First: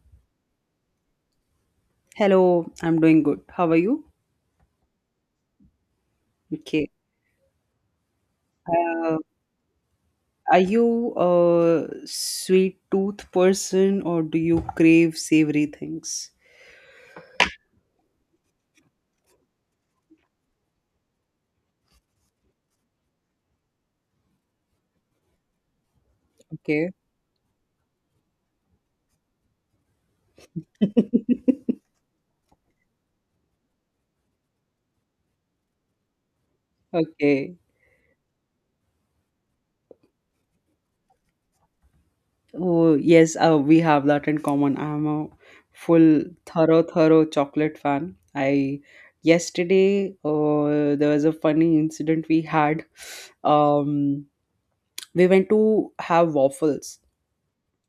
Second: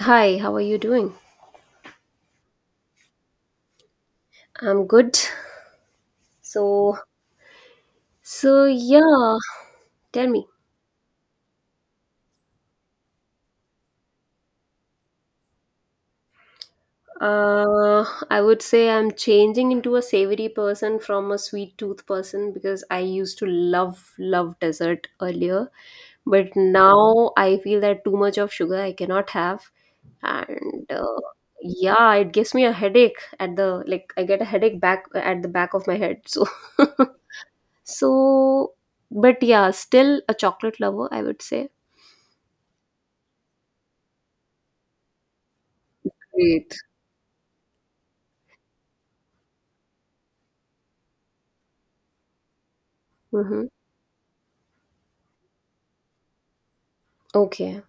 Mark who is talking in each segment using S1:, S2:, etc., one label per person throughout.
S1: Hi, how are you doing?
S2: Hello, I'm doing good. How are you?
S1: I'm good.
S2: Okay.
S1: So, so yeah, tell me.
S2: Are you a sweet tooth person or do you crave savory things?
S1: Uh, I would say I'm changing into a savory person from a sweet tooth person because I used to love, love dessert earlier, but
S2: Okay.
S1: now I feel that too much of sugar I cannot have, and yeah, it gives me a headache at the like I get a headache back at the back of my head. So,
S2: Okay.
S1: so, but yeah, still a chocolate lover, I would say.
S2: Oh, yes, we have that in common. I'm a full,
S1: Great.
S2: thorough chocolate fan. I yesterday there was a funny incident we had.
S1: Mhm.
S2: Um, we went to have waffles.
S1: Okay.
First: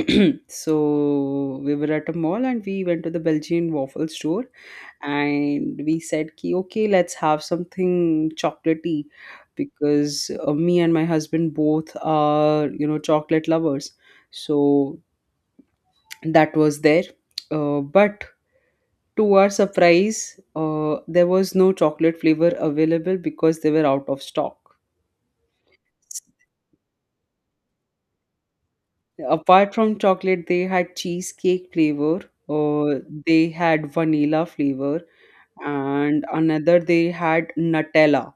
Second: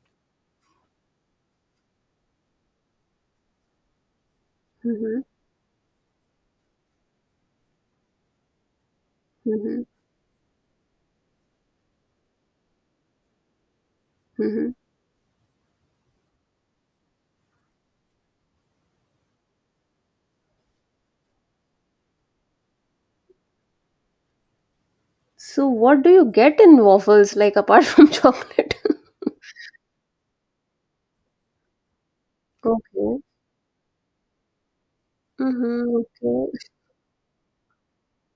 S2: So we were at a mall and we went to the Belgian waffle store,
S1: Mhm,
S2: and we said ki okay, let's have something chocolatey
S1: mhm,
S2: because me and my husband both are, you know, chocolate lovers,
S1: mhm.
S2: so that was there. But to our surprise, there was no chocolate flavor available because they were out of stock.
S1: So, what do you get in waffles, like apart from chocolate?
S2: Apart from chocolate, they had cheesecake flavor, uh,
S1: Okay.
S2: they had vanilla flavor,
S1: Mm-hmm,
S2: and
S1: okay,
S2: another they had nutella.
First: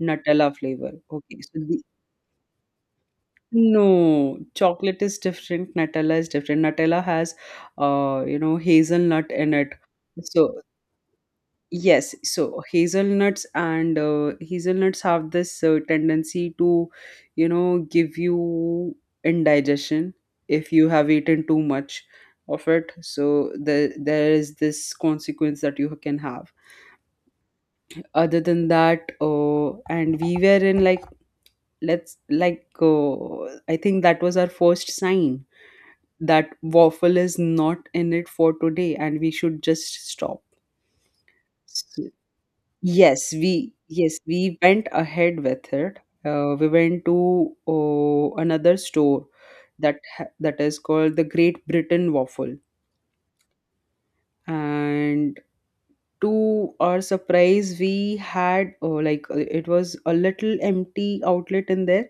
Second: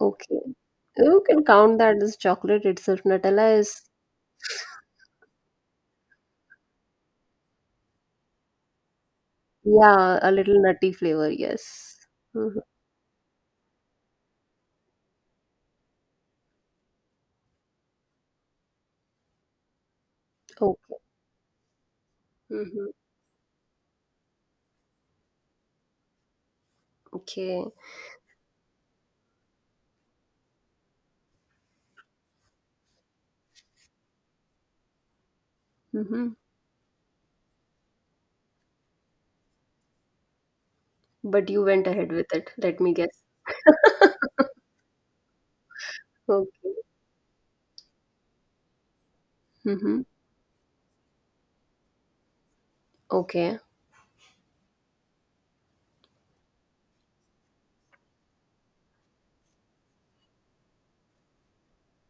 S1: okay.
S2: Nutella flavor,
S1: You
S2: okay.
S1: can
S2: So
S1: count that as chocolate itself. Nutella is,
S2: no, chocolate is different. Nutella has, you know, hazelnut in it.
S1: yeah, a
S2: So
S1: little nutty flavor, yes.
S2: yes,
S1: Mm-hmm,
S2: so hazelnuts and hazelnuts have this tendency to, you know, give you indigestion if you
S1: okay.
S2: have eaten too much of
S1: Mm-hmm,
S2: it. So there is this consequence that you can have.
S1: okay.
S2: Other than that, and we were in like, let's like I think that was our first sign
S1: Mm-hmm.
S2: that waffle is not in it for today and we should just stop.
S1: But you went
S2: So
S1: ahead with it, let me guess.
S2: yes, we yes we went ahead with it. We
S1: Okay.
S2: went to another store
S1: Mm-hmm,
S2: that is called the Great Britain Waffle,
S1: okay.
S2: and to our surprise we had it was a little empty outlet in there.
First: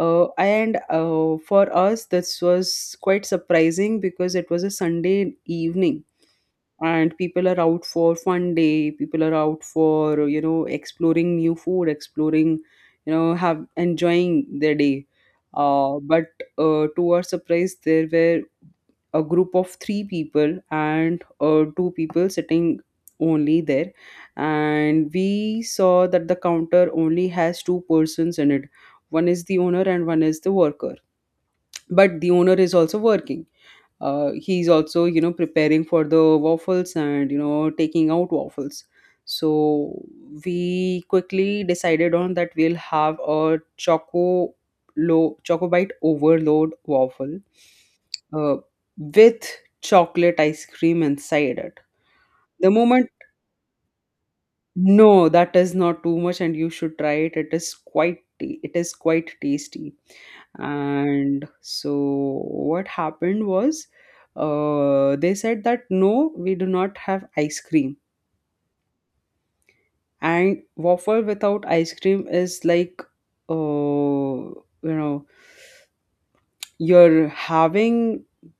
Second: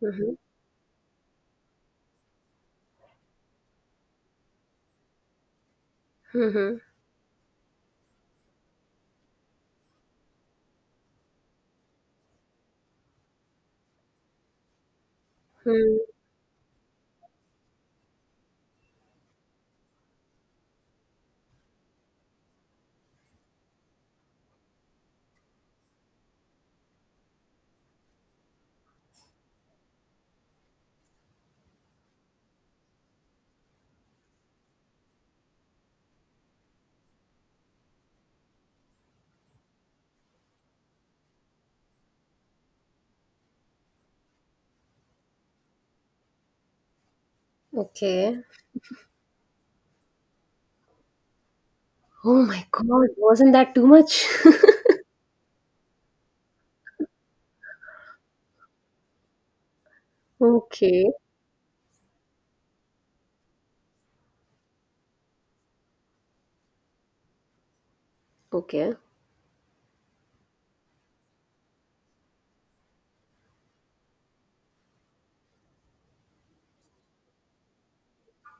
S1: Mm-hmm,
S2: And For us this was quite surprising because it was a sunday evening,
S1: mm-hmm,
S2: and people are out for fun day, people are out for, you know, exploring new food, exploring, you know, have enjoying their day.
S1: mm.
S2: But To our surprise there were a group of three people and two people sitting only there, and we saw that the counter only has two persons in it. One is the owner and one is the worker, but the owner is also working. He's also, you know, preparing for the waffles and, you know, taking out waffles. So we quickly decided on that we'll have a choco bite overload waffle
S1: Okay.
S2: uh, with chocolate ice cream inside it.
S1: Oh my
S2: The
S1: God,
S2: moment
S1: wasn't that too much?
S2: no, that is not too much, and you should try it. It is it is quite tasty.
S1: Okay,
S2: And so what happened was, they said that no, we do not have ice cream,
S1: okay.
S2: and waffle without ice cream is like, uh, you know, you're having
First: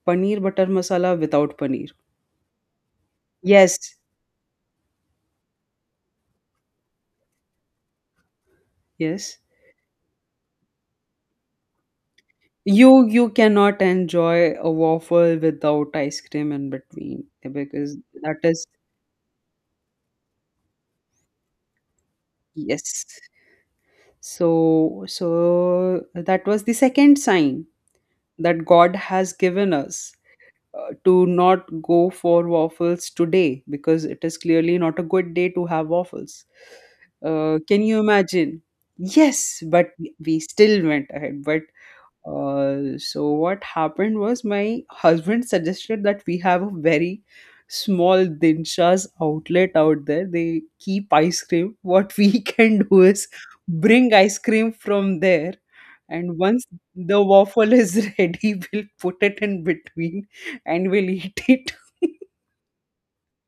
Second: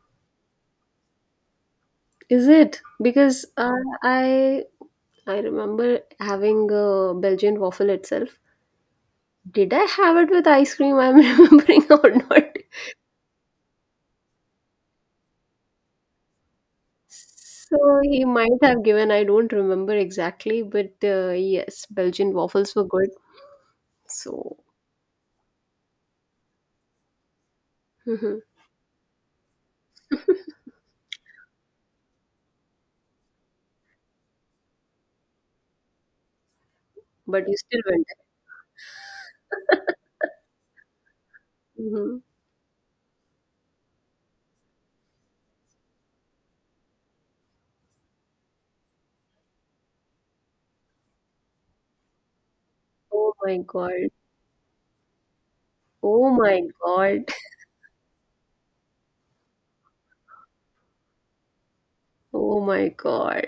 S2: paneer butter masala without paneer.
S1: Is it? Because
S2: Yes,
S1: I I remember having a Belgian waffle itself.
S2: yes.
S1: Did I have it with ice cream? I'm remembering or not.
S2: You cannot enjoy a waffle without ice cream in between eh, because
S1: So he
S2: that
S1: might
S2: is
S1: have given. I don't remember exactly, but yes, Belgian waffles were
S2: yes.
S1: good. So,
S2: So so that was the second sign
S1: mhm.
S2: that god has given us, to not go for waffles today because it is clearly not a good day to have waffles.
S1: But you still
S2: Can you
S1: went.
S2: imagine? Yes, but we still went ahead. But
S1: Hmm.
S2: So what happened was my husband suggested that we have a very small Dinsha's outlet out there. They keep ice cream. What we can do is
S1: Oh my God!
S2: bring ice cream from there.
S1: Oh
S2: And
S1: my
S2: once the
S1: God!
S2: waffle is ready, we'll put it in between and we'll eat it.
S1: Oh my God!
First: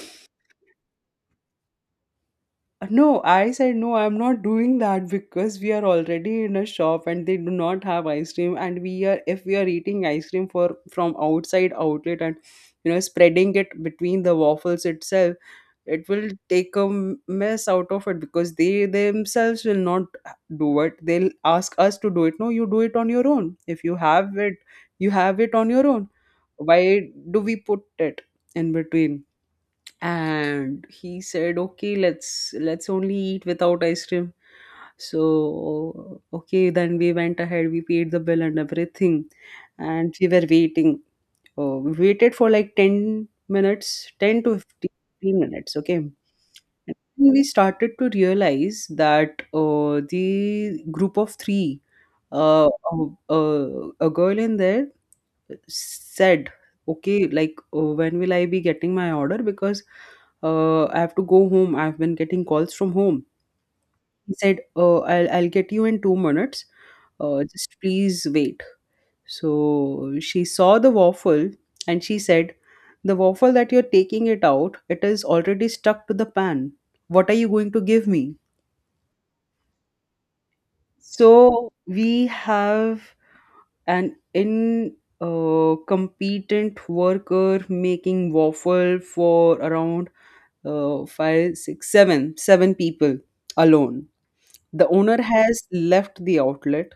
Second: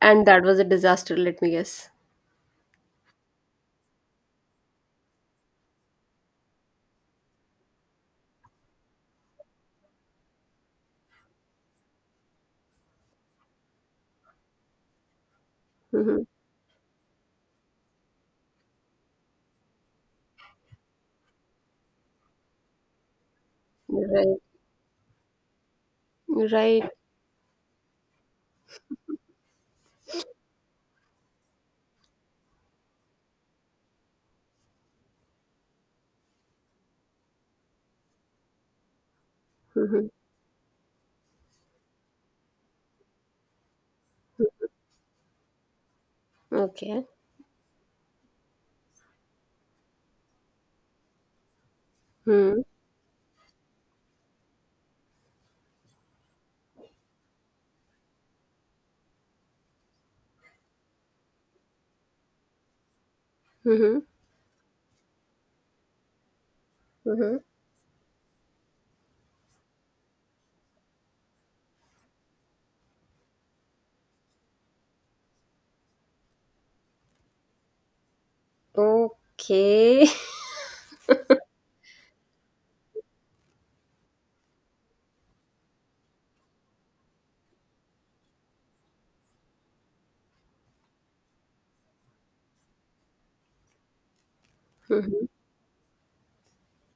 S1: And that was a disaster. Let me guess.
S2: No, I said no, I'm not doing that because we are already in a shop and they do not have ice cream, and we are if we are eating ice cream for from outside outlet and, you know, spreading it between the waffles itself, it
S1: Hmm.
S2: will take a mess out of it because they themselves will not do it. They'll ask us to do it. No, you do it on your own. If you have
S1: Right.
S2: it, you have it on your own.
S1: Right.
S2: Why do we put it in between? And he said okay, let's only eat without ice cream. So okay, then we went ahead, we paid the bill and everything,
S1: Hmm.
S2: and we were waiting. Oh, we waited for like 10 minutes, 10 to 15 minutes, okay. And
S1: Okay.
S2: then we started to realize that the group of three
S1: Hmm.
S2: uh, uh, a girl in there said, okay, like when will I be getting my order? Because I have to go home. I've been getting calls from home.
S1: Mhm.
S2: He said, I'll get you in 2 minutes.
S1: Mhm.
S2: Just please wait. So she saw the waffle and she said, the waffle that you're taking it out, it is already stuck to the pan. What are you going to give me?
S1: Okay.
S2: So we have an incompetent worker making waffle for around five, six, seven people alone. The owner
S1: Mhm.
S2: has left the outlet,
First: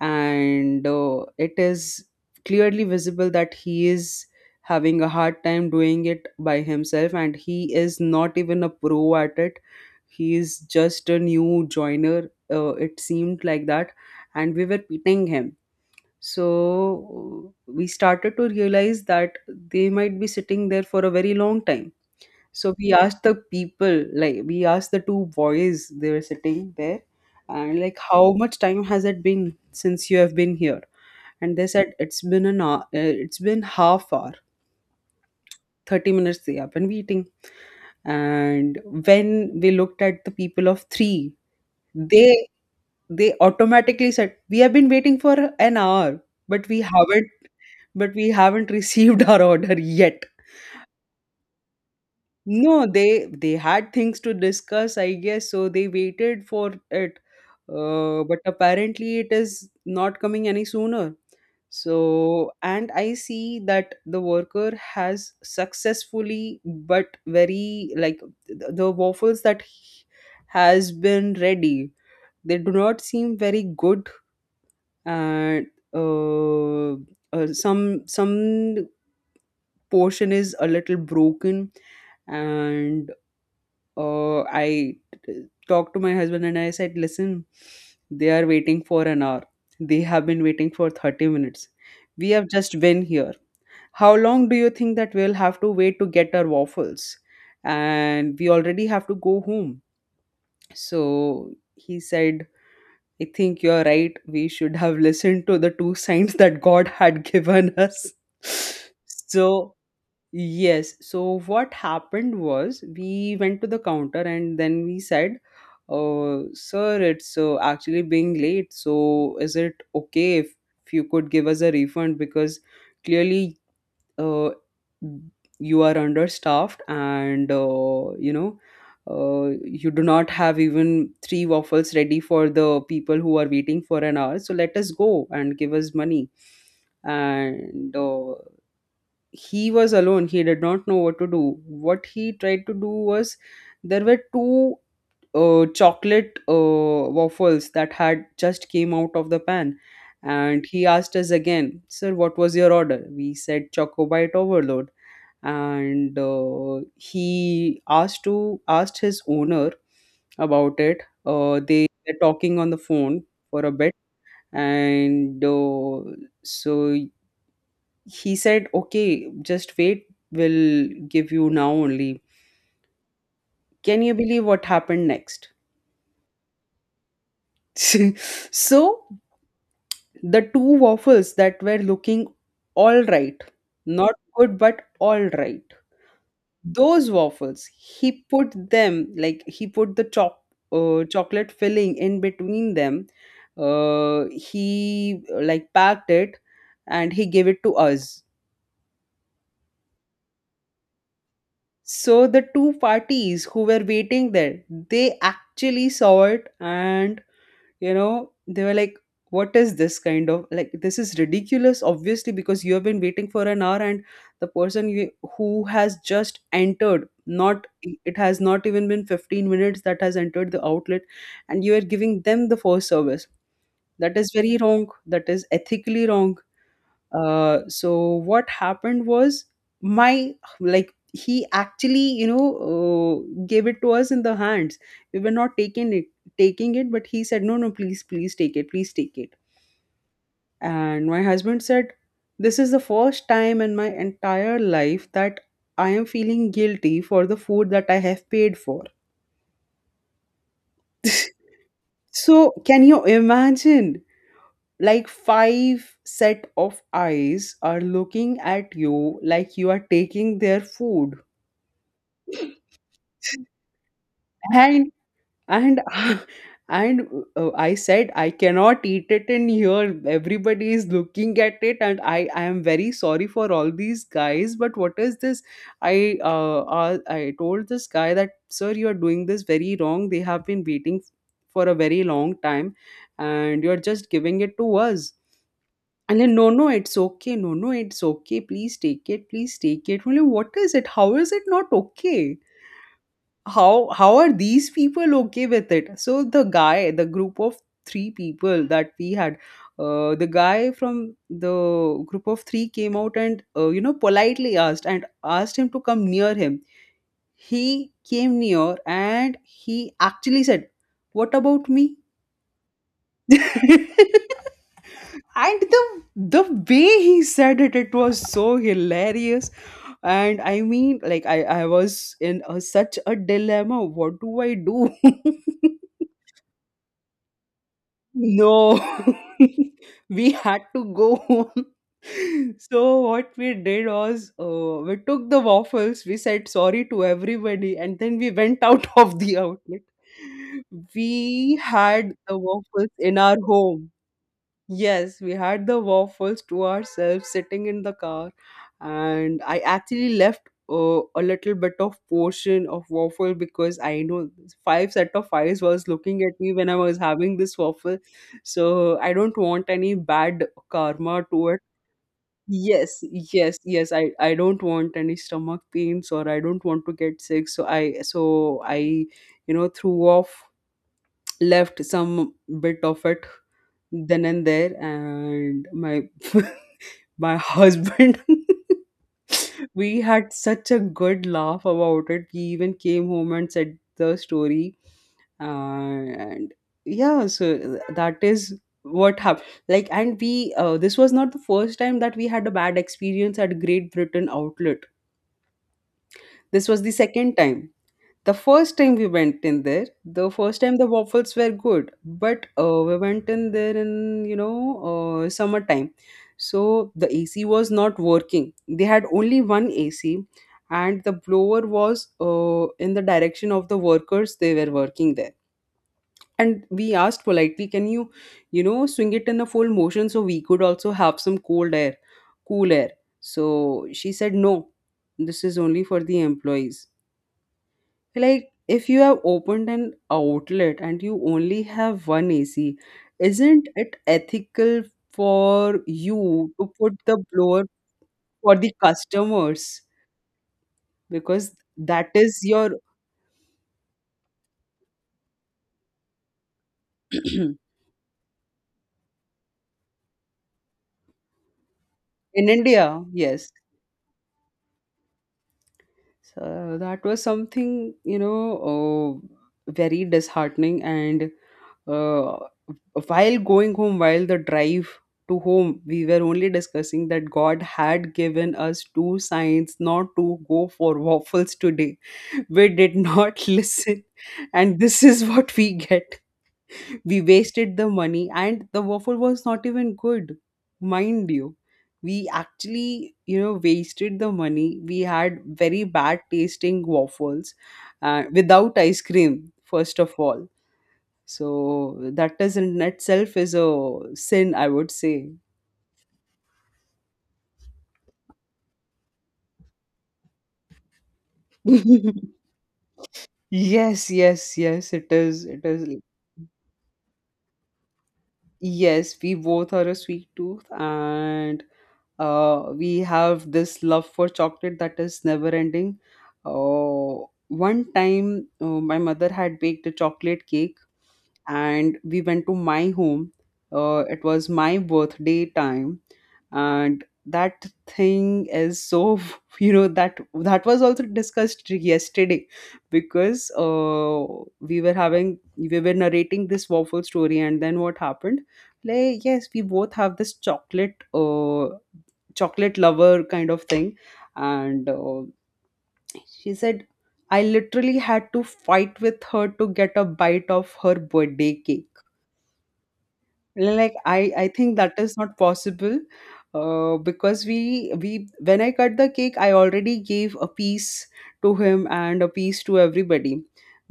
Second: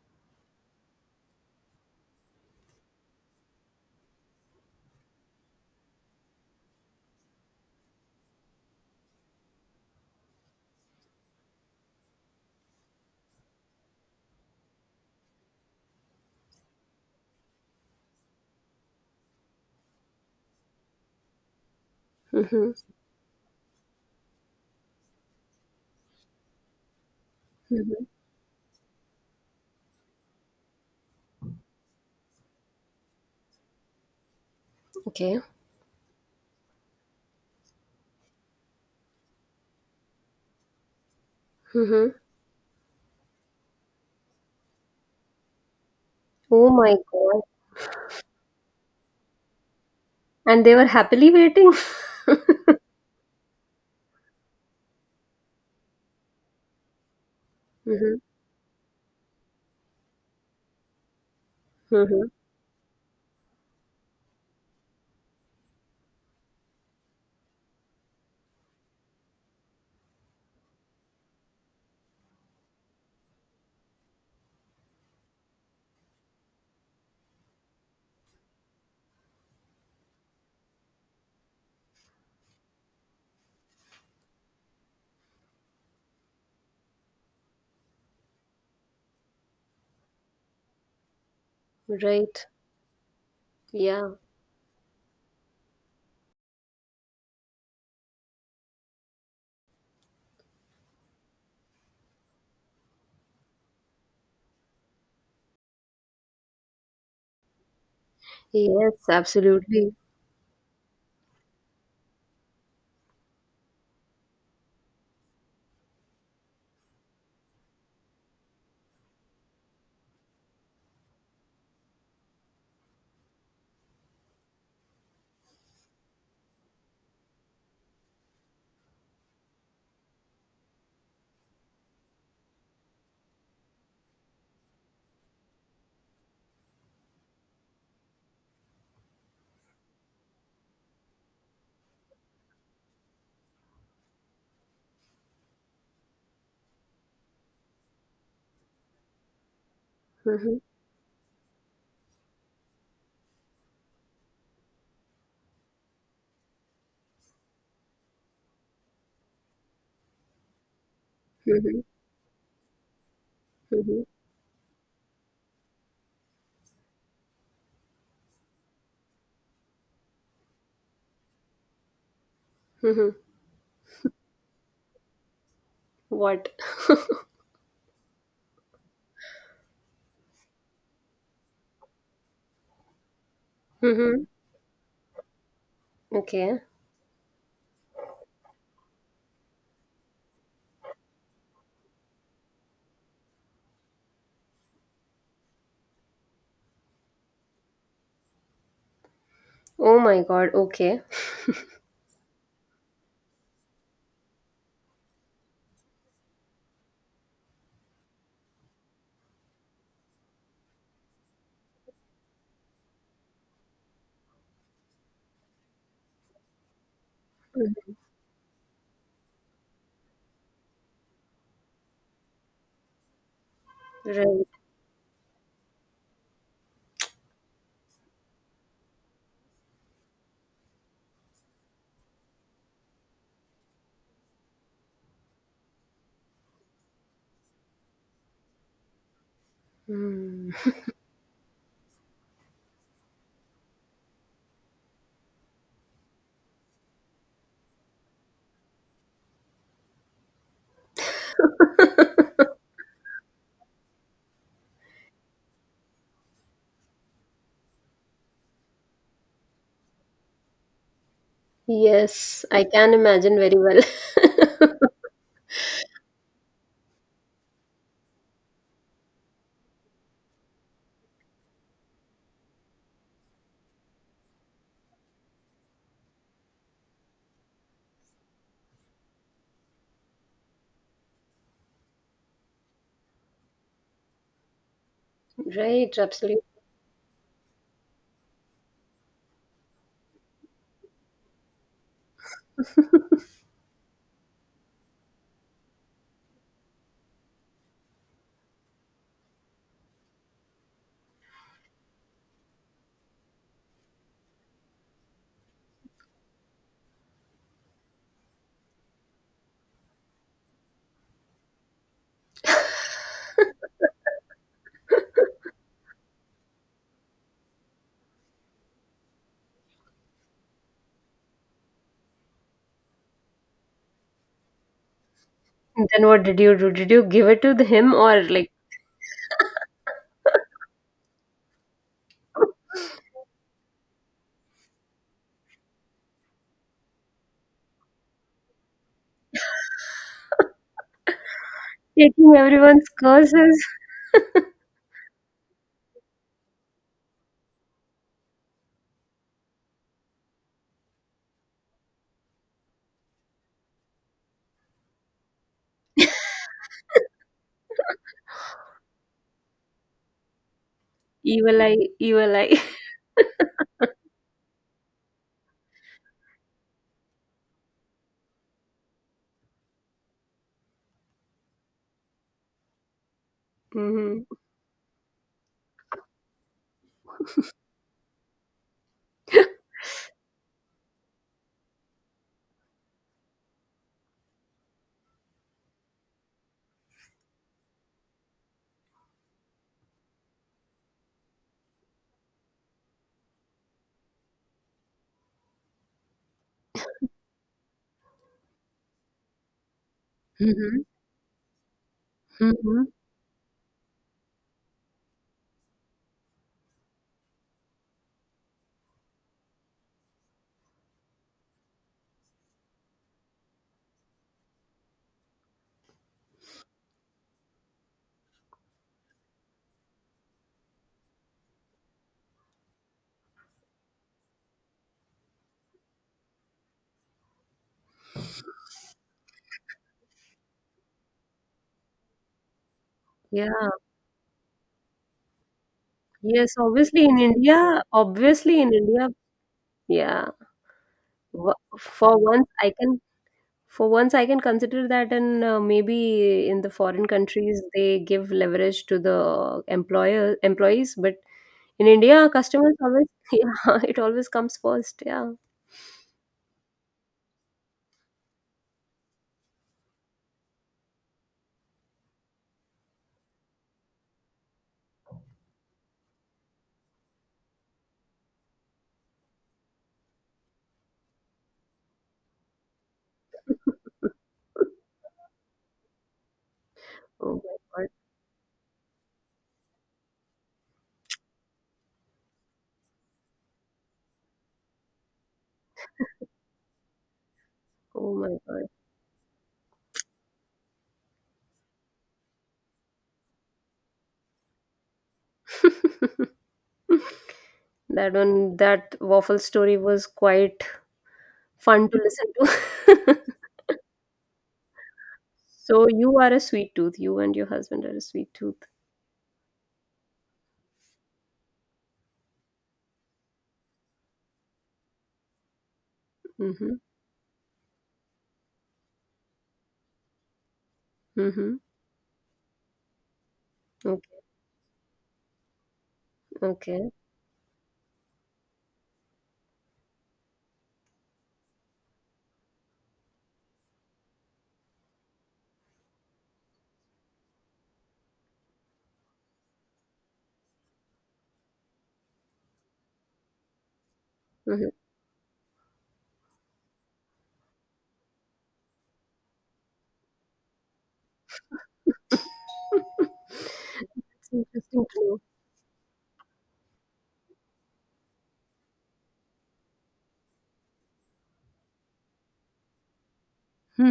S2: and it is clearly visible that he is having a hard time doing it by himself, and he is not even a pro at it. He is just a new joiner. It seemed like that, and we were pitting him. So we started to realize that they might be sitting there for a very long time.
S1: Mhm.
S2: So we asked the people, like, we asked the two boys, they were sitting there, and like,
S1: Mhm.
S2: how much time has it been since you have been here? And they said it's been an hour, it's been half hour,
S1: Okay.
S2: 30 minutes they have been waiting. And when we looked at the people of three,
S1: Mhm.
S2: they they automatically said we have been waiting for an hour, but
S1: Oh
S2: we
S1: my
S2: haven't
S1: God.
S2: but we haven't received our order yet.
S1: And they were happily waiting.
S2: No, they had things to discuss, I guess, so they waited for it.
S1: Mhm.
S2: But apparently it is not coming any sooner.
S1: Mhm.
S2: So, and I see that the worker has successfully, but very like, the waffles that he has been ready, they do not seem very good, and uh, some portion is a little broken, and I talked to my husband and I said, listen, they are waiting for an hour. They have been waiting for 30 minutes. We have
S1: Right.
S2: just been here.
S1: Yeah.
S2: How long do you think that we'll have to wait to get our waffles? And we already have to go home. So he said, I think you're right. We should have listened to the two signs that God had given us.
S1: Yes,
S2: So
S1: absolutely.
S2: yes. So what happened was we went to the counter and then we said, "Sir, it's actually being late. So is it okay if you could give us a refund because clearly uh, you are understaffed and you know you do not have even three waffles ready for the people who are waiting for an hour. So let us go and give us money." And he was alone, he did not know what to do. What he tried to do was there were two chocolate waffles that had just came out of the pan,
S1: Mhm.
S2: and he asked us again, sir, what was your order? We said chocobite overload. And he asked his owner about it.
S1: Mhm.
S2: They were talking on the phone for a bit,
S1: Mhm.
S2: and so he said, okay, just wait, we'll give you now only.
S1: Mhm.
S2: Can you believe what happened next?
S1: What?
S2: So the two waffles that were looking all right, not
S1: Mhm.
S2: good, but all right,
S1: Okay.
S2: those waffles, he put them like he put the chocolate filling in between them. He like packed it and he gave it to us.
S1: Oh my God. Okay.
S2: So the two parties who were waiting there, they actually saw it and, you know, they were like, what is this kind of like, this is ridiculous, obviously, because you have been waiting for an hour, and the person you, who has just entered, not,
S1: Mhm.
S2: it has not even been 15 minutes that has entered the outlet, and you are giving them the first service. That is
S1: Right.
S2: very wrong. That is ethically wrong. So what happened was my like he actually, you know, gave it to us in the hands. We were not taking it, but he said no, no, please, please take it, please take it.
S1: Mm.
S2: And my husband said this is the first time in my entire life that I am feeling guilty for the food that I have paid for. So can you imagine like five set of eyes are looking at you like you are taking their food,
S1: Yes, I can imagine very well.
S2: and and and I said I cannot eat it in here, everybody is looking at it, and I am very sorry for all these guys, but what is this? I I told this guy that sir, you are doing this very wrong. They have been waiting for a very long time, and you're just giving it to us.
S1: Right,
S2: And then,
S1: absolutely.
S2: no, no, it's okay. No, no, it's okay. Please take it. Please take it. Only what is it? How is it not okay? How are these people okay with it? So the guy, the group of three people that we had, the guy from the group of three came out and politely asked and asked him to come near him. He came near and he actually said, "What about me?" And the way he said it, it was so hilarious. And I was in such a dilemma, what do I do?
S1: Then what did you do? Did you give it to him or like
S2: No, we had to go home. So what we did was, we took the waffles, we said sorry to everybody, and then we went out of the outlet. We had
S1: taking
S2: the
S1: everyone's
S2: waffles in our
S1: curses?
S2: home. Yes, we had the waffles to ourselves sitting in the car, and I actually left a little bit of portion of waffle because I know five set of eyes was looking at me when I was having this waffle, so I don't want any bad karma to it.
S1: Evil eye, evil eye.
S2: Yes, yes, yes. I don't want any stomach pains or I don't want to get sick, so I threw off, left some bit of it then
S1: Hmm.
S2: and there. And my my husband, we had such a good laugh about it. He even came home and said the story. And yeah, so that is what happened, like. And we, this was not the first time that we had a bad experience at Great Britain outlet. This was the second time. The first time we went in there, the first time the waffles were good, but we went in there in, summertime. So the AC was not working. They had only one AC, and the blower was, in the direction of the workers, they were working there. And we asked politely, can you, you know, swing it in a full motion so we could also have some cold air, cool air? So she said, no, this is only for the employees. Like, if you have opened an outlet and you only have one AC,
S1: Yeah.
S2: isn't it ethical for you
S1: Yes.
S2: to put
S1: Obviously in
S2: the blower
S1: India.
S2: for
S1: Obviously
S2: the
S1: in India.
S2: customers?
S1: Yeah.
S2: Because
S1: Wha-
S2: that
S1: For
S2: is
S1: once, I
S2: your
S1: can. For once, I can consider that, and maybe in the foreign countries they give leverage to the employer employees, but in India,
S2: in
S1: customers
S2: India,
S1: always
S2: yes.
S1: yeah, it always comes first, yeah.
S2: So that was something, you know, very disheartening. And uh, while going home, while the drive to home, we were only discussing that God had given us two signs not to go for waffles today. We did not listen, and this is what we get. We
S1: Oh
S2: wasted
S1: my
S2: the
S1: God.
S2: money and the waffle was not even good, mind you. We actually, you know, wasted the money. We had very bad tasting waffles,
S1: Oh my God.
S2: without ice cream first of all. So that is in itself is a sin, I would say.
S1: That one, that waffle story was quite fun to listen to.
S2: Yes, yes, yes, it is, it is.
S1: So you are a sweet tooth. You and your husband are a sweet tooth.
S2: Yes, we both are a sweet tooth, and we have this love for chocolate that is never ending.
S1: Mm-hmm.
S2: One time, my mother had baked a chocolate cake,
S1: Mm-hmm.
S2: and we went to my home.
S1: Okay.
S2: It was my birthday time,
S1: Okay.
S2: and that thing is so you know, that was also discussed yesterday because we were narrating this waffle story and then what happened, like. Yes, we both have this chocolate, chocolate lover kind of thing.
S1: Mm-hmm.
S2: And she said I literally had to fight with her to get a bite of her birthday cake.
S1: That's
S2: Like, I think
S1: interesting
S2: that
S1: to
S2: is
S1: know.
S2: not possible. Because we when I cut the cake, I already gave a piece to him and a piece to everybody.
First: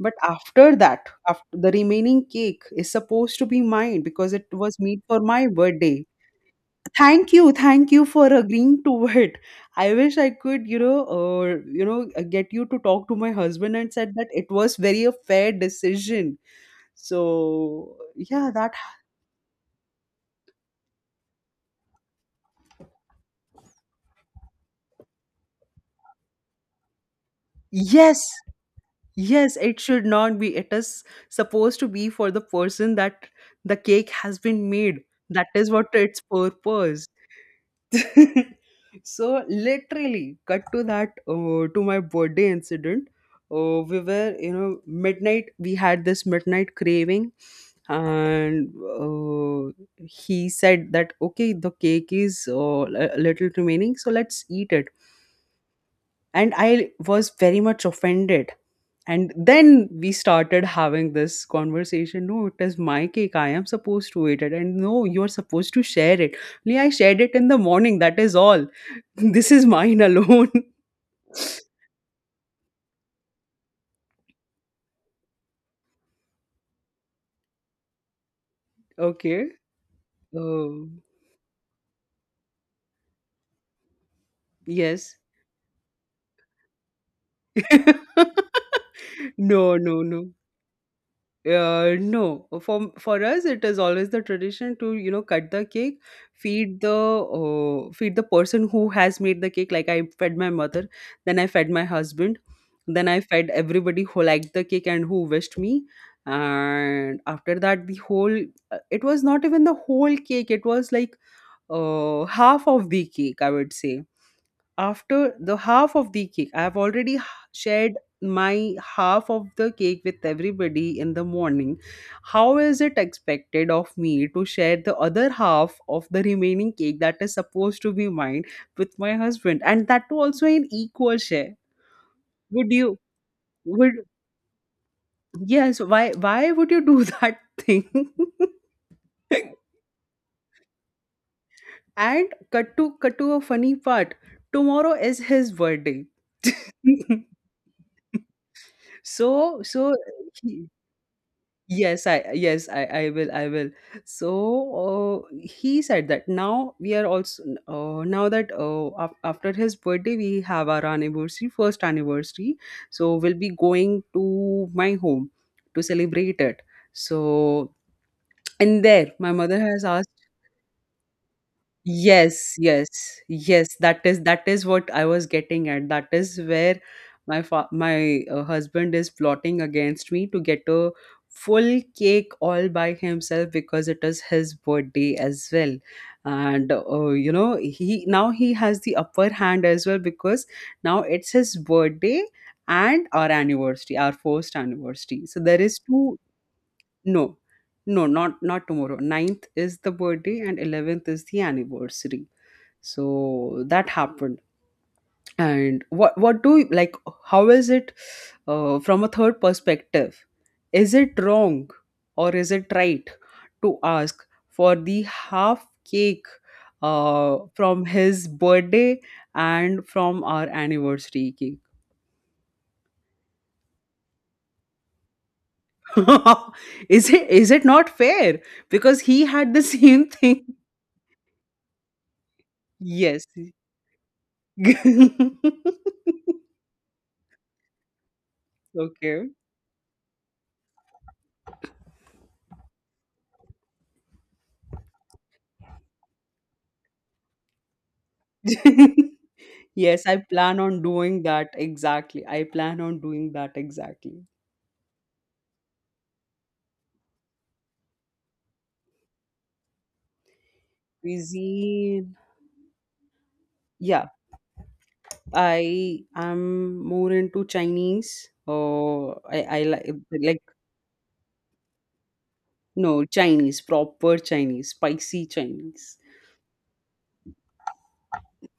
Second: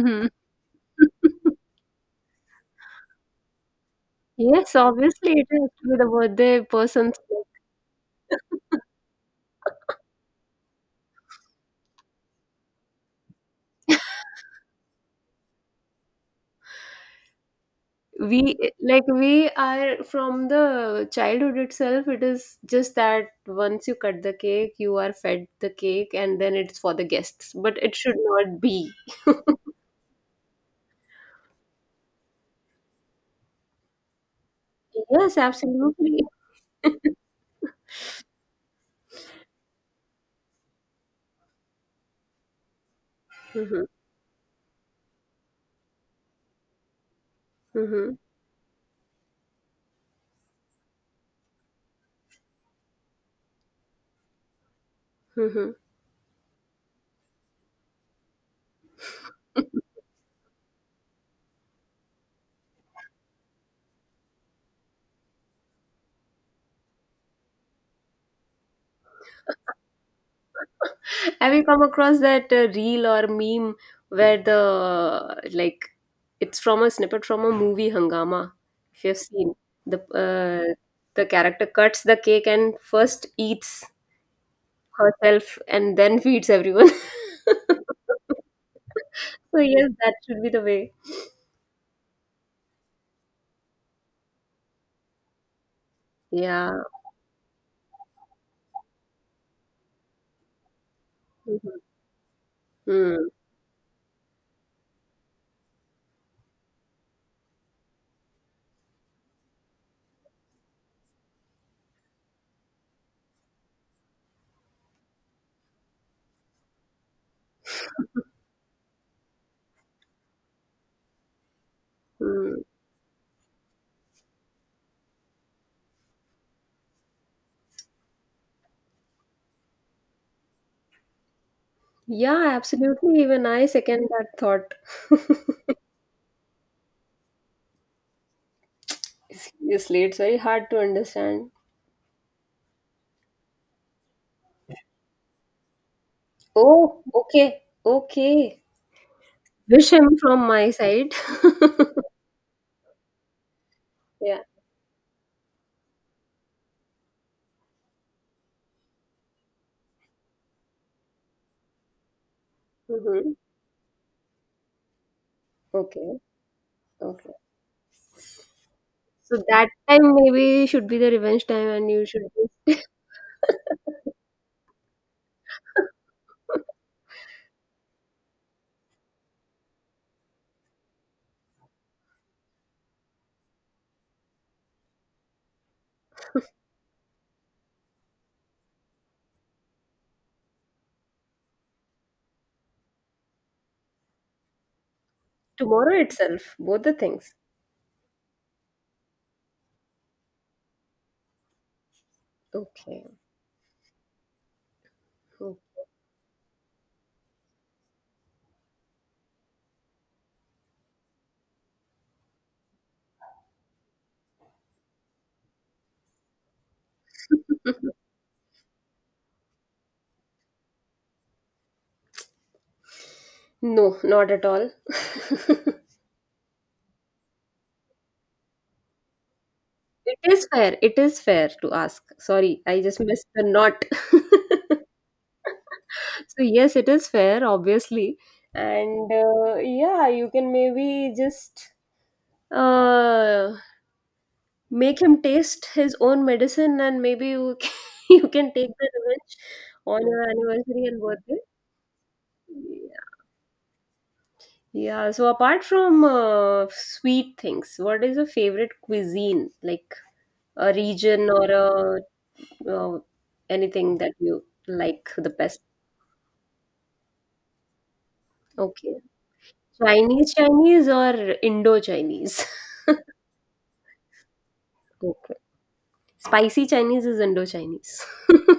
S2: But after that, after, the remaining cake is supposed to be mine because it
S1: Yes,
S2: was made for
S1: obviously
S2: my
S1: it has to be
S2: birthday.
S1: the birthday person's.
S2: Thank you for agreeing to it. I wish I could, get you to talk to my husband and said that it was very a fair decision. So
S1: we
S2: yeah, that
S1: Like we are from the childhood itself, it is just that once you cut the cake you are fed the cake and then it's for the guests, but it should
S2: yes,
S1: not be.
S2: yes, it should not be. It is supposed to be for the person that the cake has been made.
S1: Yes,
S2: That is what its
S1: absolutely.
S2: purpose. So literally cut to that, to my birthday incident.
S1: Hmm.
S2: We were, you know, midnight, we had this midnight craving.
S1: Hmm.
S2: And uh, he said that okay, the cake is, a little remaining, so let's eat it.
S1: Hmm.
S2: And I was very much offended. And then we started having this conversation, no, it is my cake, I am supposed to eat it, and no, you're supposed to share it. Only I shared it in the morning, that is all. This is mine alone.
S1: Have you come across that reel or meme where the like it's from a snippet from a movie Hangama? If you've
S2: Okay.
S1: seen the uh,
S2: Oh,
S1: the character cuts the cake and first eats
S2: yes.
S1: herself and then feeds everyone. So
S2: No,
S1: yes,
S2: no,
S1: that
S2: no.
S1: should be the way.
S2: No, for us it is always the tradition to, you know, cut the cake, feed
S1: Yeah.
S2: the, feed the person who has made the cake. Like I fed my mother, then I fed
S1: Mhm.
S2: my husband, then I
S1: Mm,
S2: fed everybody who liked the cake and who wished me. And after that, the whole, it was not even the whole cake; it was like half of the cake, I would say. After the half of the cake, I have already shared my half of the cake with everybody in the morning. How
S1: mm.
S2: is it expected of me to share the other half of the remaining cake that is supposed to be mine with my husband, and that too also in equal share?
S1: Yeah,
S2: would you
S1: absolutely. Even I
S2: would
S1: second that thought.
S2: Yes, why would you do that thing?
S1: Seriously, it's very hard to understand.
S2: And cut to, cut to a funny part, tomorrow is his birthday.
S1: Oh, okay. Okay.
S2: So,
S1: Wish
S2: so,
S1: him from my side.
S2: yes, I, yes, I will, I will.
S1: Yeah.
S2: So he said that now we are also, now that, after his birthday, we have our anniversary, first anniversary. So we'll
S1: Hmm.
S2: be going to my home to
S1: Okay.
S2: celebrate it.
S1: Okay.
S2: So, and there my
S1: So
S2: mother
S1: that
S2: has asked,
S1: time maybe should be the revenge time and you should
S2: yes,
S1: be.
S2: yes, yes. That is, that is what I was getting at. That is where my husband is plotting against me to get a full cake all by himself because it is his birthday as well. And he now, he has the upper hand as well, because now it's his birthday and our anniversary, our first anniversary. So there is
S1: Tomorrow
S2: two,
S1: itself, both the things.
S2: no. No, not, not tomorrow. Ninth is the birthday and 11th is the anniversary,
S1: Okay.
S2: so that happened.
S1: Oh.
S2: And what do you like, how is it, from a third perspective, is it wrong or is it right to ask for the half cake, from his birthday and from our anniversary cake?
S1: No, not at all.
S2: Is it, is it not fair because he had the same
S1: It is
S2: thing?
S1: fair. It is fair to ask. Sorry, I just
S2: Yes.
S1: missed the not. So, yes, it is fair, obviously. And
S2: Okay.
S1: yeah, you can maybe just uh, make him taste his own medicine, and maybe you can, you can take the revenge on
S2: Yes, I
S1: your
S2: plan on
S1: anniversary and
S2: doing
S1: birthday.
S2: that exactly. I plan on doing that exactly.
S1: Yeah, so apart from sweet things, what is your favorite cuisine? Like a region or a
S2: Cuisine.
S1: uh, anything
S2: Yeah,
S1: that you like the best?
S2: I am more into Chinese,
S1: Okay.
S2: or I like
S1: Chinese
S2: like
S1: Chinese or Indo-Chinese?
S2: no, Chinese, proper Chinese, spicy
S1: Okay.
S2: Chinese.
S1: Spicy Chinese is Indo-Chinese.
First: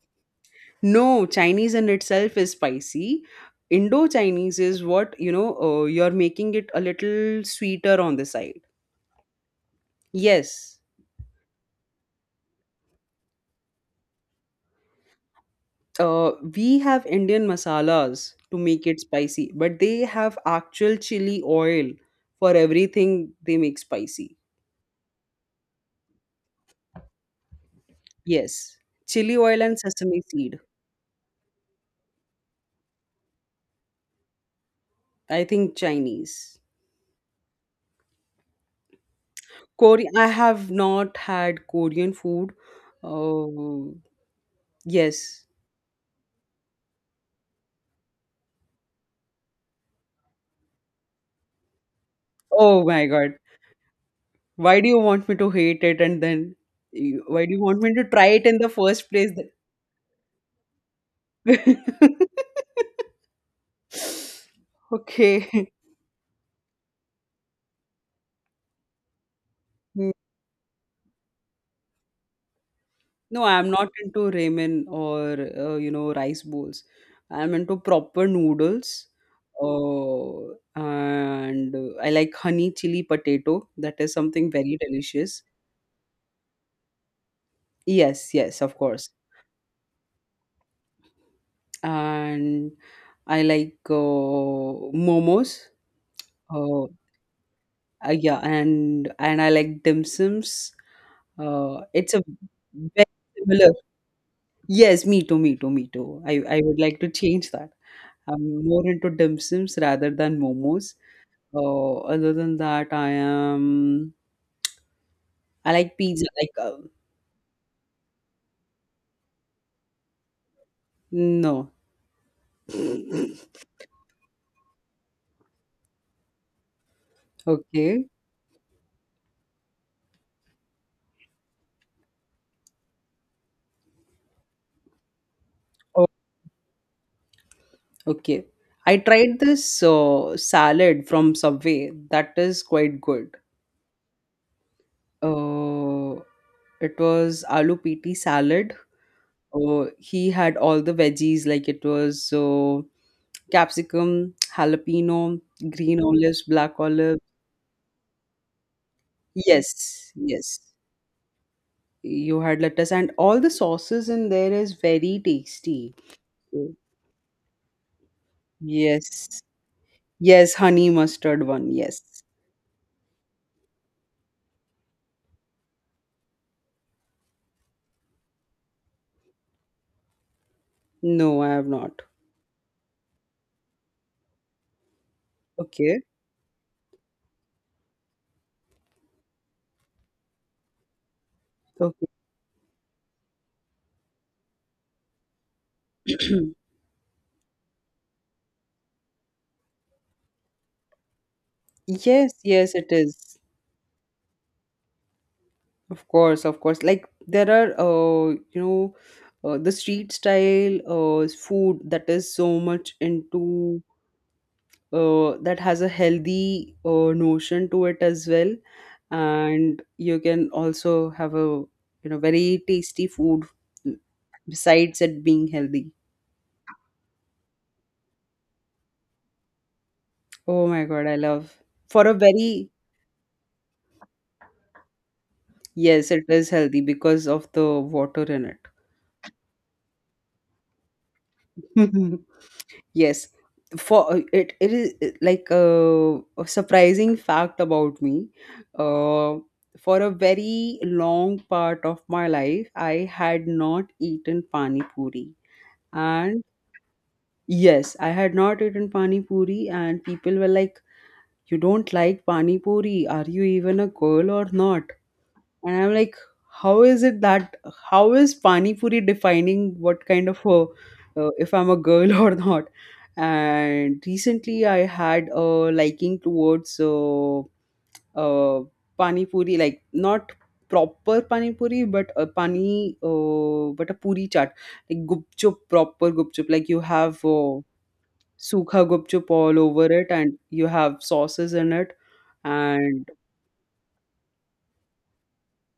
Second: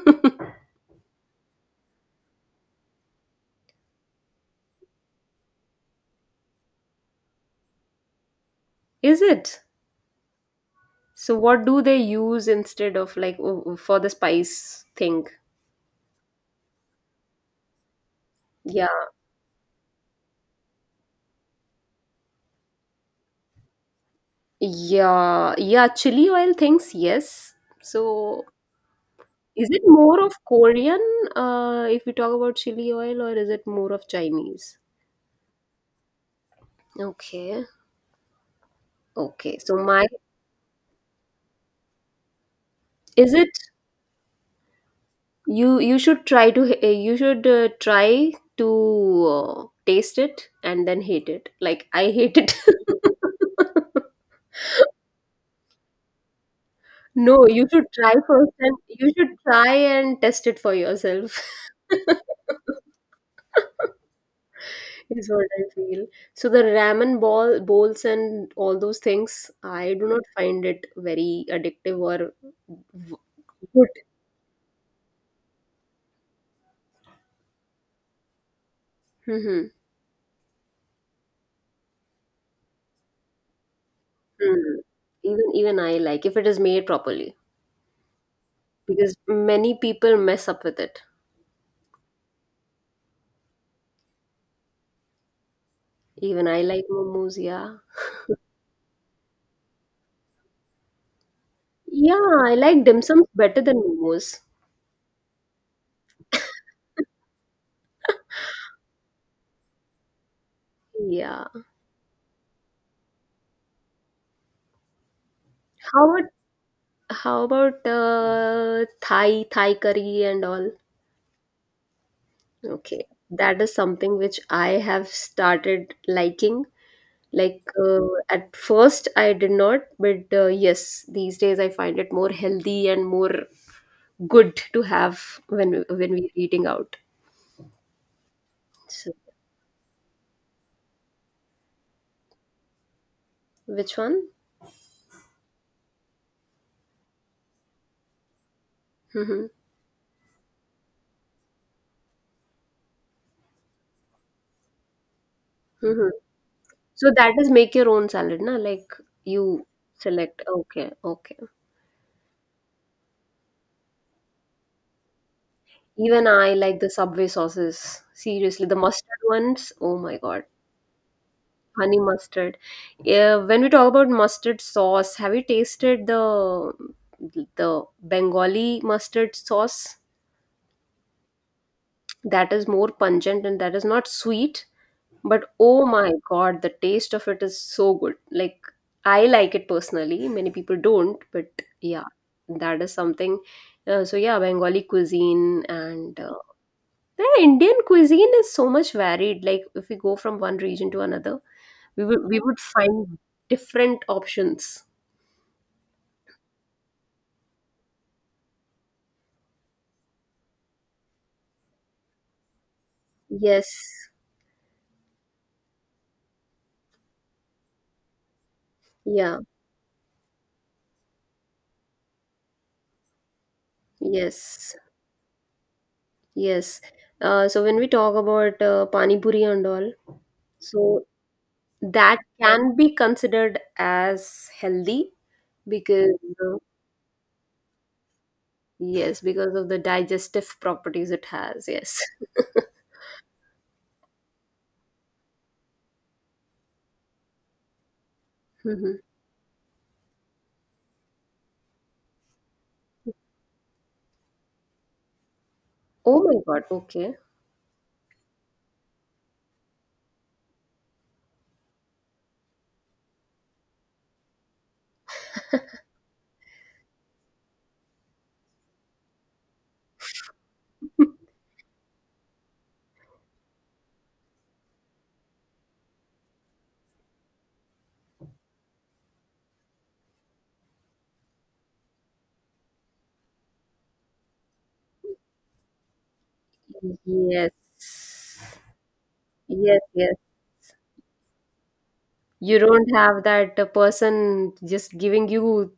S2: No, Chinese in itself is spicy. Indo Chinese is what you know. You're making it a little sweeter on the side.
S1: Is it?
S2: Yes,
S1: So what do they use instead of like for the spice thing?
S2: we have Indian masalas to make it
S1: Yeah.
S2: spicy, but they have actual chili oil for everything they make spicy.
S1: Yeah. Yeah, chili oil things, yes. So
S2: Yes, chili oil
S1: is
S2: and
S1: it
S2: sesame
S1: more of
S2: seed.
S1: Korean, if we talk about chili oil, or is it more of Chinese?
S2: I think Chinese.
S1: Okay, okay. So my
S2: Korean. I have not had Korean food.
S1: is it
S2: Oh yes.
S1: you you should try to you should try to taste it and then hate it. Like I hate it.
S2: Oh my God. Why do you want me to hate it, and then you- why
S1: No,
S2: do you
S1: you
S2: want
S1: should
S2: me to
S1: try
S2: try it
S1: first
S2: in the
S1: and
S2: first
S1: you should
S2: place?
S1: try and test it for yourself, is what I
S2: Okay.
S1: feel. So the ramen ball bowls and all those things, I do not find it very addictive or w-
S2: No, I'm not
S1: good.
S2: into ramen or, rice bowls. I'm into proper noodles.
S1: Mhm.
S2: And I like honey chili potato. That is something very
S1: Mm.
S2: delicious.
S1: Even even I like if it is made properly
S2: Yes, yes, of course.
S1: because many people mess up with it.
S2: And I like, momos.
S1: Even I like
S2: Uh,
S1: momos, yeah.
S2: yeah, and I like dim sums. It's
S1: Yeah,
S2: a
S1: I like dim
S2: very
S1: sums better
S2: similar.
S1: than momos.
S2: Yes, me too, me too, me too. I would like to change that. I'm more into dim sums rather than momos.
S1: Yeah.
S2: Other than that, I am. I like
S1: How
S2: pizza.
S1: about
S2: Like,
S1: how about Thai Thai curry and all?
S2: no.
S1: Okay. That is something which I have started liking. Like
S2: Okay.
S1: at first I did not, but yes, these days I find it more healthy and more good to have
S2: Oh,
S1: when we're eating out.
S2: okay. I
S1: So
S2: tried this, salad from Subway. That is quite good.
S1: which one?
S2: Uh, it was aloo piti salad.
S1: Mm-hmm.
S2: He had all the veggies, like it was, capsicum, jalapeno, green
S1: Mm-hmm.
S2: olives, black
S1: So
S2: olive.
S1: that is make your own salad, na? Like you
S2: Yes,
S1: select.
S2: yes.
S1: Okay, okay.
S2: You had lettuce, and all the sauces in there is very tasty.
S1: Even I
S2: Mm.
S1: like the Subway sauces. Seriously, the mustard
S2: Yes.
S1: ones. Oh my God,
S2: Yes, honey mustard one.
S1: honey
S2: Yes.
S1: mustard. Yeah, when we talk about mustard sauce, have you tasted the Bengali mustard sauce?
S2: No, I have not.
S1: That is more pungent and that is not sweet. But oh
S2: Okay.
S1: my God, the taste of it is so good. Like, I like it personally. Many people don't, but yeah,
S2: Okay.
S1: that is something. So, yeah, Bengali cuisine and the Indian cuisine is so much varied. Like, if we go from one region to another,
S2: Yes,
S1: we would
S2: yes, it
S1: find
S2: is.
S1: different options.
S2: Of course, of course. Like there are, the street style, food that is so much into,
S1: Yes.
S2: that has a healthy, notion to it as well,
S1: Yeah.
S2: and you can also have a, you know, very tasty food
S1: Yes.
S2: besides it being healthy.
S1: Yes. So when we talk about pani puri and all,
S2: Oh my
S1: so
S2: god, I love. For a
S1: that
S2: very
S1: can be considered as healthy
S2: yes,
S1: because
S2: it is
S1: uh,
S2: healthy because of the water in it.
S1: yes, because of the digestive properties it has, yes.
S2: Yes. For it, it is like a surprising fact about me.
S1: Mhm.
S2: Uh for a very long part of my life, I had not eaten pani puri.
S1: Oh my
S2: And
S1: God, okay.
S2: yes, I had not eaten pani puri and people were like, "You don't like pani puri. Are you even a girl or not?" And I'm like, how is it that, how is Pani Puri defining what kind of a, if I'm a girl or not? And recently I had a liking towards, uh, Pani Puri, like not proper Pani Puri, but a Pani, but a Puri chaat, like gupchup, proper gupchup, like you have,
S1: Yes,
S2: sukha gupchup all
S1: yes,
S2: over it
S1: yes.
S2: and you have sauces in it.
S1: You don't
S2: And
S1: have that person just giving you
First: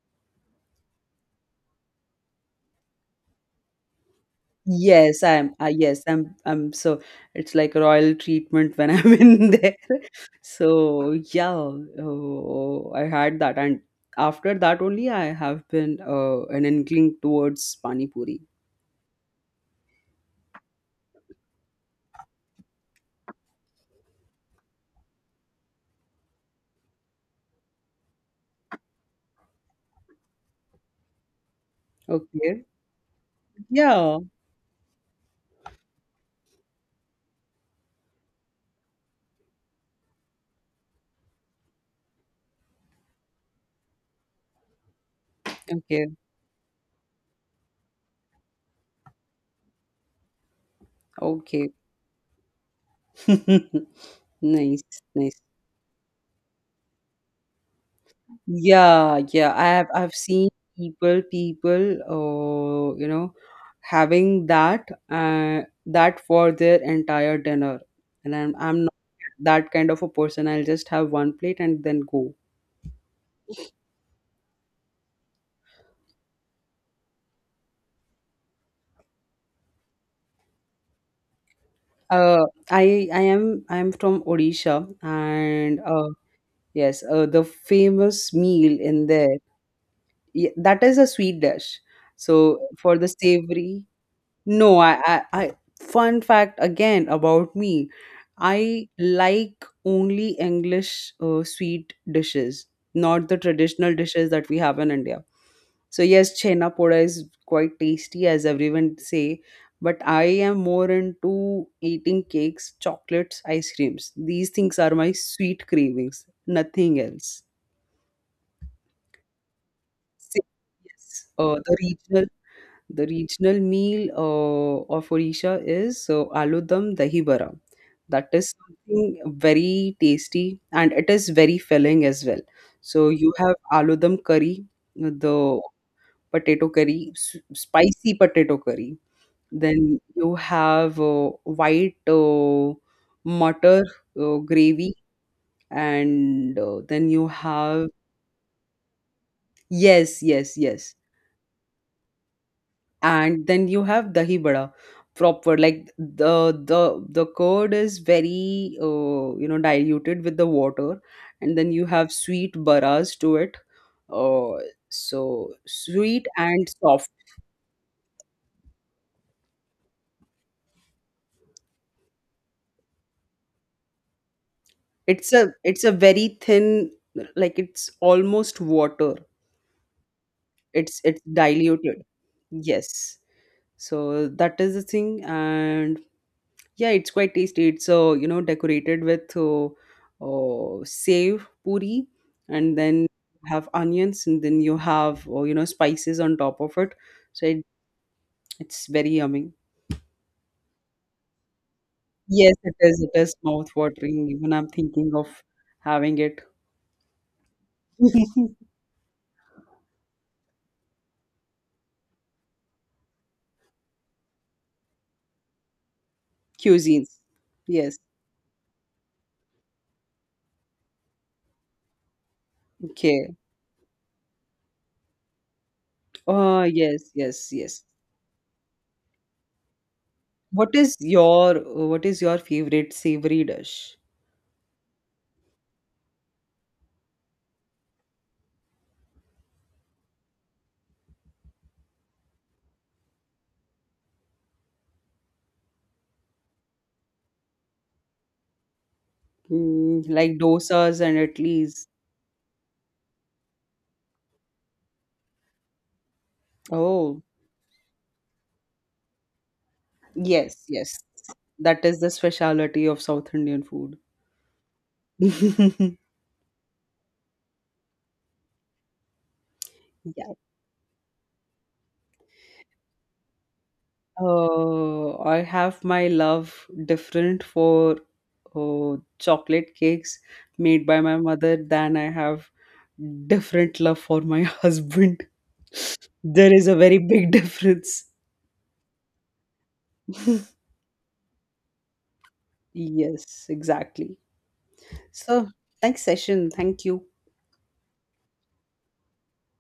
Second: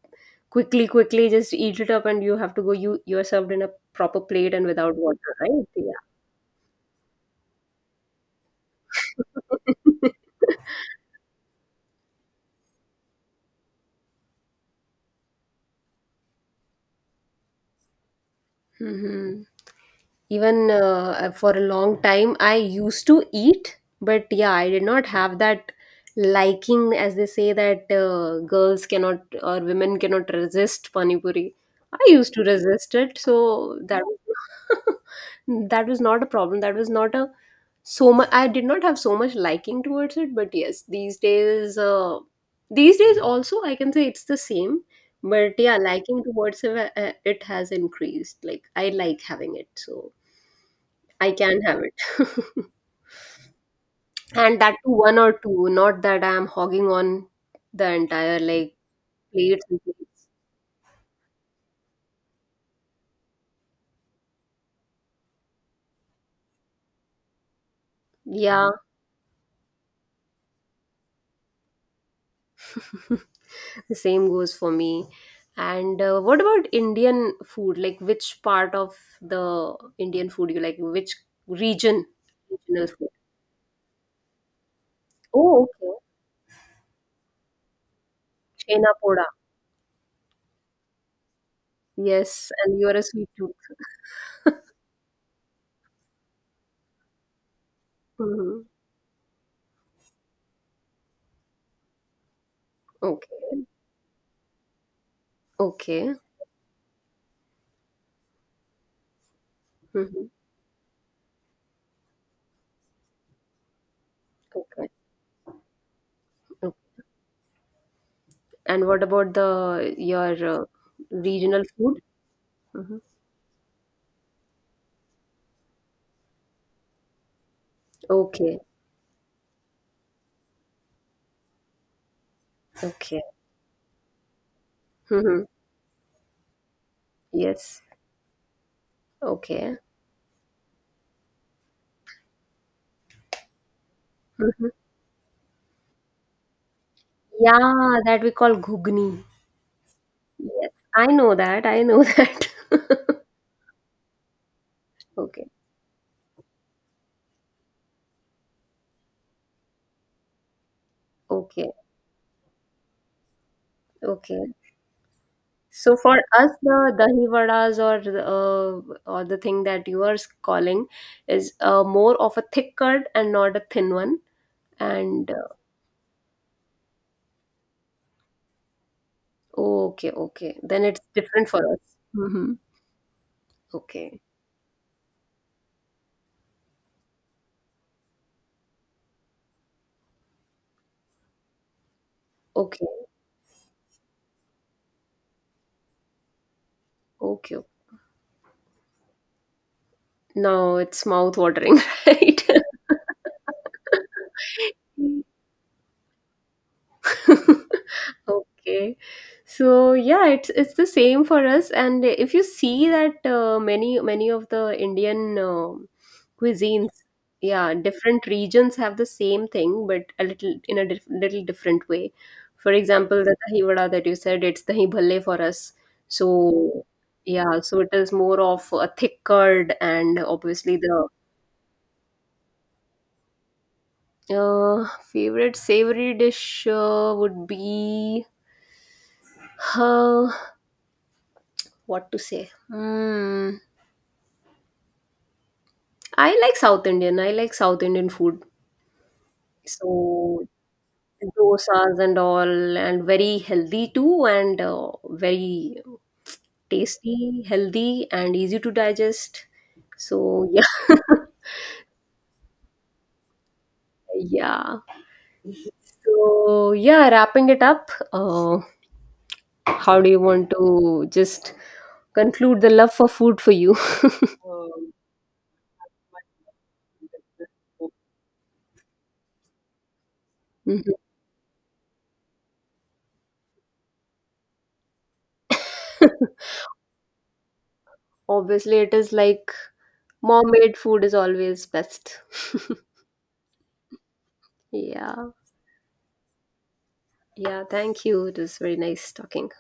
S1: quickly quickly just eat it up and you have to go. You you're served in a proper plate and without
S2: yes,
S1: water,
S2: I'm.
S1: right?
S2: Yes, I'm. So it's like royal treatment when I'm in there.
S1: Yeah.
S2: So yeah, oh, I had that, and after that only I have been, an inkling towards pani puri.
S1: Hmm. Even for a long time, I used to eat, but yeah, I did not have that liking, as they say that girls cannot or women cannot resist pani puri. I used to
S2: Okay.
S1: resist it, so that
S2: Yeah.
S1: was that was not a problem. That was not a so much. I did not have so much liking towards it, but yes, these days also, I can say it's the same. But yeah,
S2: Okay.
S1: liking towards it, it has increased. Like I like having it, so. I can
S2: Okay.
S1: have it. And that
S2: Nice.
S1: too one or
S2: Nice.
S1: two, not that I am hogging on the entire like
S2: Yeah, yeah.
S1: plates and
S2: I've
S1: plates.
S2: seen people, you know, having that, that for their entire dinner. And I'm
S1: Yeah.
S2: I'm not that kind of a person. I'll just have one plate and then go.
S1: The same goes for me. And what about Indian food? Like which part of the Indian food you like? Which region?
S2: Uh,
S1: Regional food.
S2: I am from Odisha,
S1: Oh,
S2: and
S1: okay.
S2: yes, the famous meal
S1: Chena
S2: in
S1: poda.
S2: there, yeah, that is a sweet dish.
S1: Yes,
S2: So
S1: and you are
S2: for
S1: a
S2: the
S1: sweet tooth.
S2: savory, no, I, fun fact again about me.
S1: Hmm.
S2: I like only English, sweet dishes, not the
S1: Okay.
S2: traditional dishes that we have in India. So
S1: Okay.
S2: yes, chhena poda is quite tasty, as everyone say, but I
S1: Hmm.
S2: am more into eating cakes, chocolates, ice creams. These things
S1: Okay.
S2: are my sweet cravings,
S1: Okay.
S2: nothing else.
S1: And what about the your
S2: Say yes,
S1: regional
S2: the
S1: food?
S2: regional,
S1: Mm-hmm.
S2: the regional meal, of Odisha is, aloo dum dahi bara. That is
S1: Okay,
S2: something very tasty and it is very filling as well. So
S1: okay.
S2: you have aloo dum curry,
S1: Mhm.
S2: the potato curry,
S1: Yes,
S2: spicy potato curry.
S1: okay.
S2: Then you have, white, mutton,
S1: Mhm.
S2: gravy, and then you have,
S1: Yeah, that we call ghugni.
S2: yes, yes,
S1: Yes,
S2: yes.
S1: I know that. I know that.
S2: And then you have dahi bada,
S1: Okay,
S2: proper, like the the curd is very, diluted with the water, and then
S1: okay,
S2: you have sweet baras to it. uh,
S1: okay.
S2: so
S1: So for
S2: sweet
S1: us,
S2: and
S1: the
S2: soft.
S1: dahi vadas or the thing that you are calling is more of a thick curd and not a thin one. And
S2: It's a, it's a very thin, like it's almost water,
S1: okay, okay. Then
S2: it's
S1: it's
S2: it's
S1: different for us.
S2: diluted,
S1: Hmm.
S2: yes.
S1: Okay,
S2: So that is the thing, and yeah, it's quite tasty. It's, decorated with, save puri, and
S1: okay,
S2: then you have onions, and then you have, spices on top of it. So it,
S1: okay.
S2: it's very yummy.
S1: Now it's mouth watering, right?
S2: Yes, it is. It is mouth watering. Even I'm thinking of having it.
S1: Okay. So yeah, it's the same for us. And if you see that many many of the Indian cuisines,
S2: Cuisines.
S1: yeah,
S2: Yes.
S1: different regions have the same thing, but a little in a little different way. For example,
S2: Okay.
S1: the dahi vada that you said, it's dahi bhalle for us.
S2: Oh,
S1: So
S2: yes, yes,
S1: yeah, so
S2: yes.
S1: it is more of a thick curd, and
S2: What
S1: obviously
S2: is
S1: the
S2: your, what is your favorite savory dish?
S1: uh, favorite savory dish would be. What to say? Mm, I like South Indian. I like South Indian food.
S2: Mm, like
S1: So
S2: dosas and idlis.
S1: dosas and all, and very healthy too, and very
S2: Oh,
S1: tasty, healthy, and easy to digest. So
S2: yes,
S1: yeah,
S2: yes. That is the specialty of South Indian food.
S1: yeah. So yeah, wrapping it up. How do you
S2: Yeah.
S1: want to just conclude the love for food for you?
S2: I have my love different for, chocolate cakes made
S1: Mhm.
S2: by my mother than I have different love for my husband. There is a very big difference.
S1: Obviously, it is like mom-made food is always best.
S2: Yes, exactly.
S1: Yeah.
S2: So, thanks, session. Thank you.
S1: Yeah. Thank you. It was very nice talking.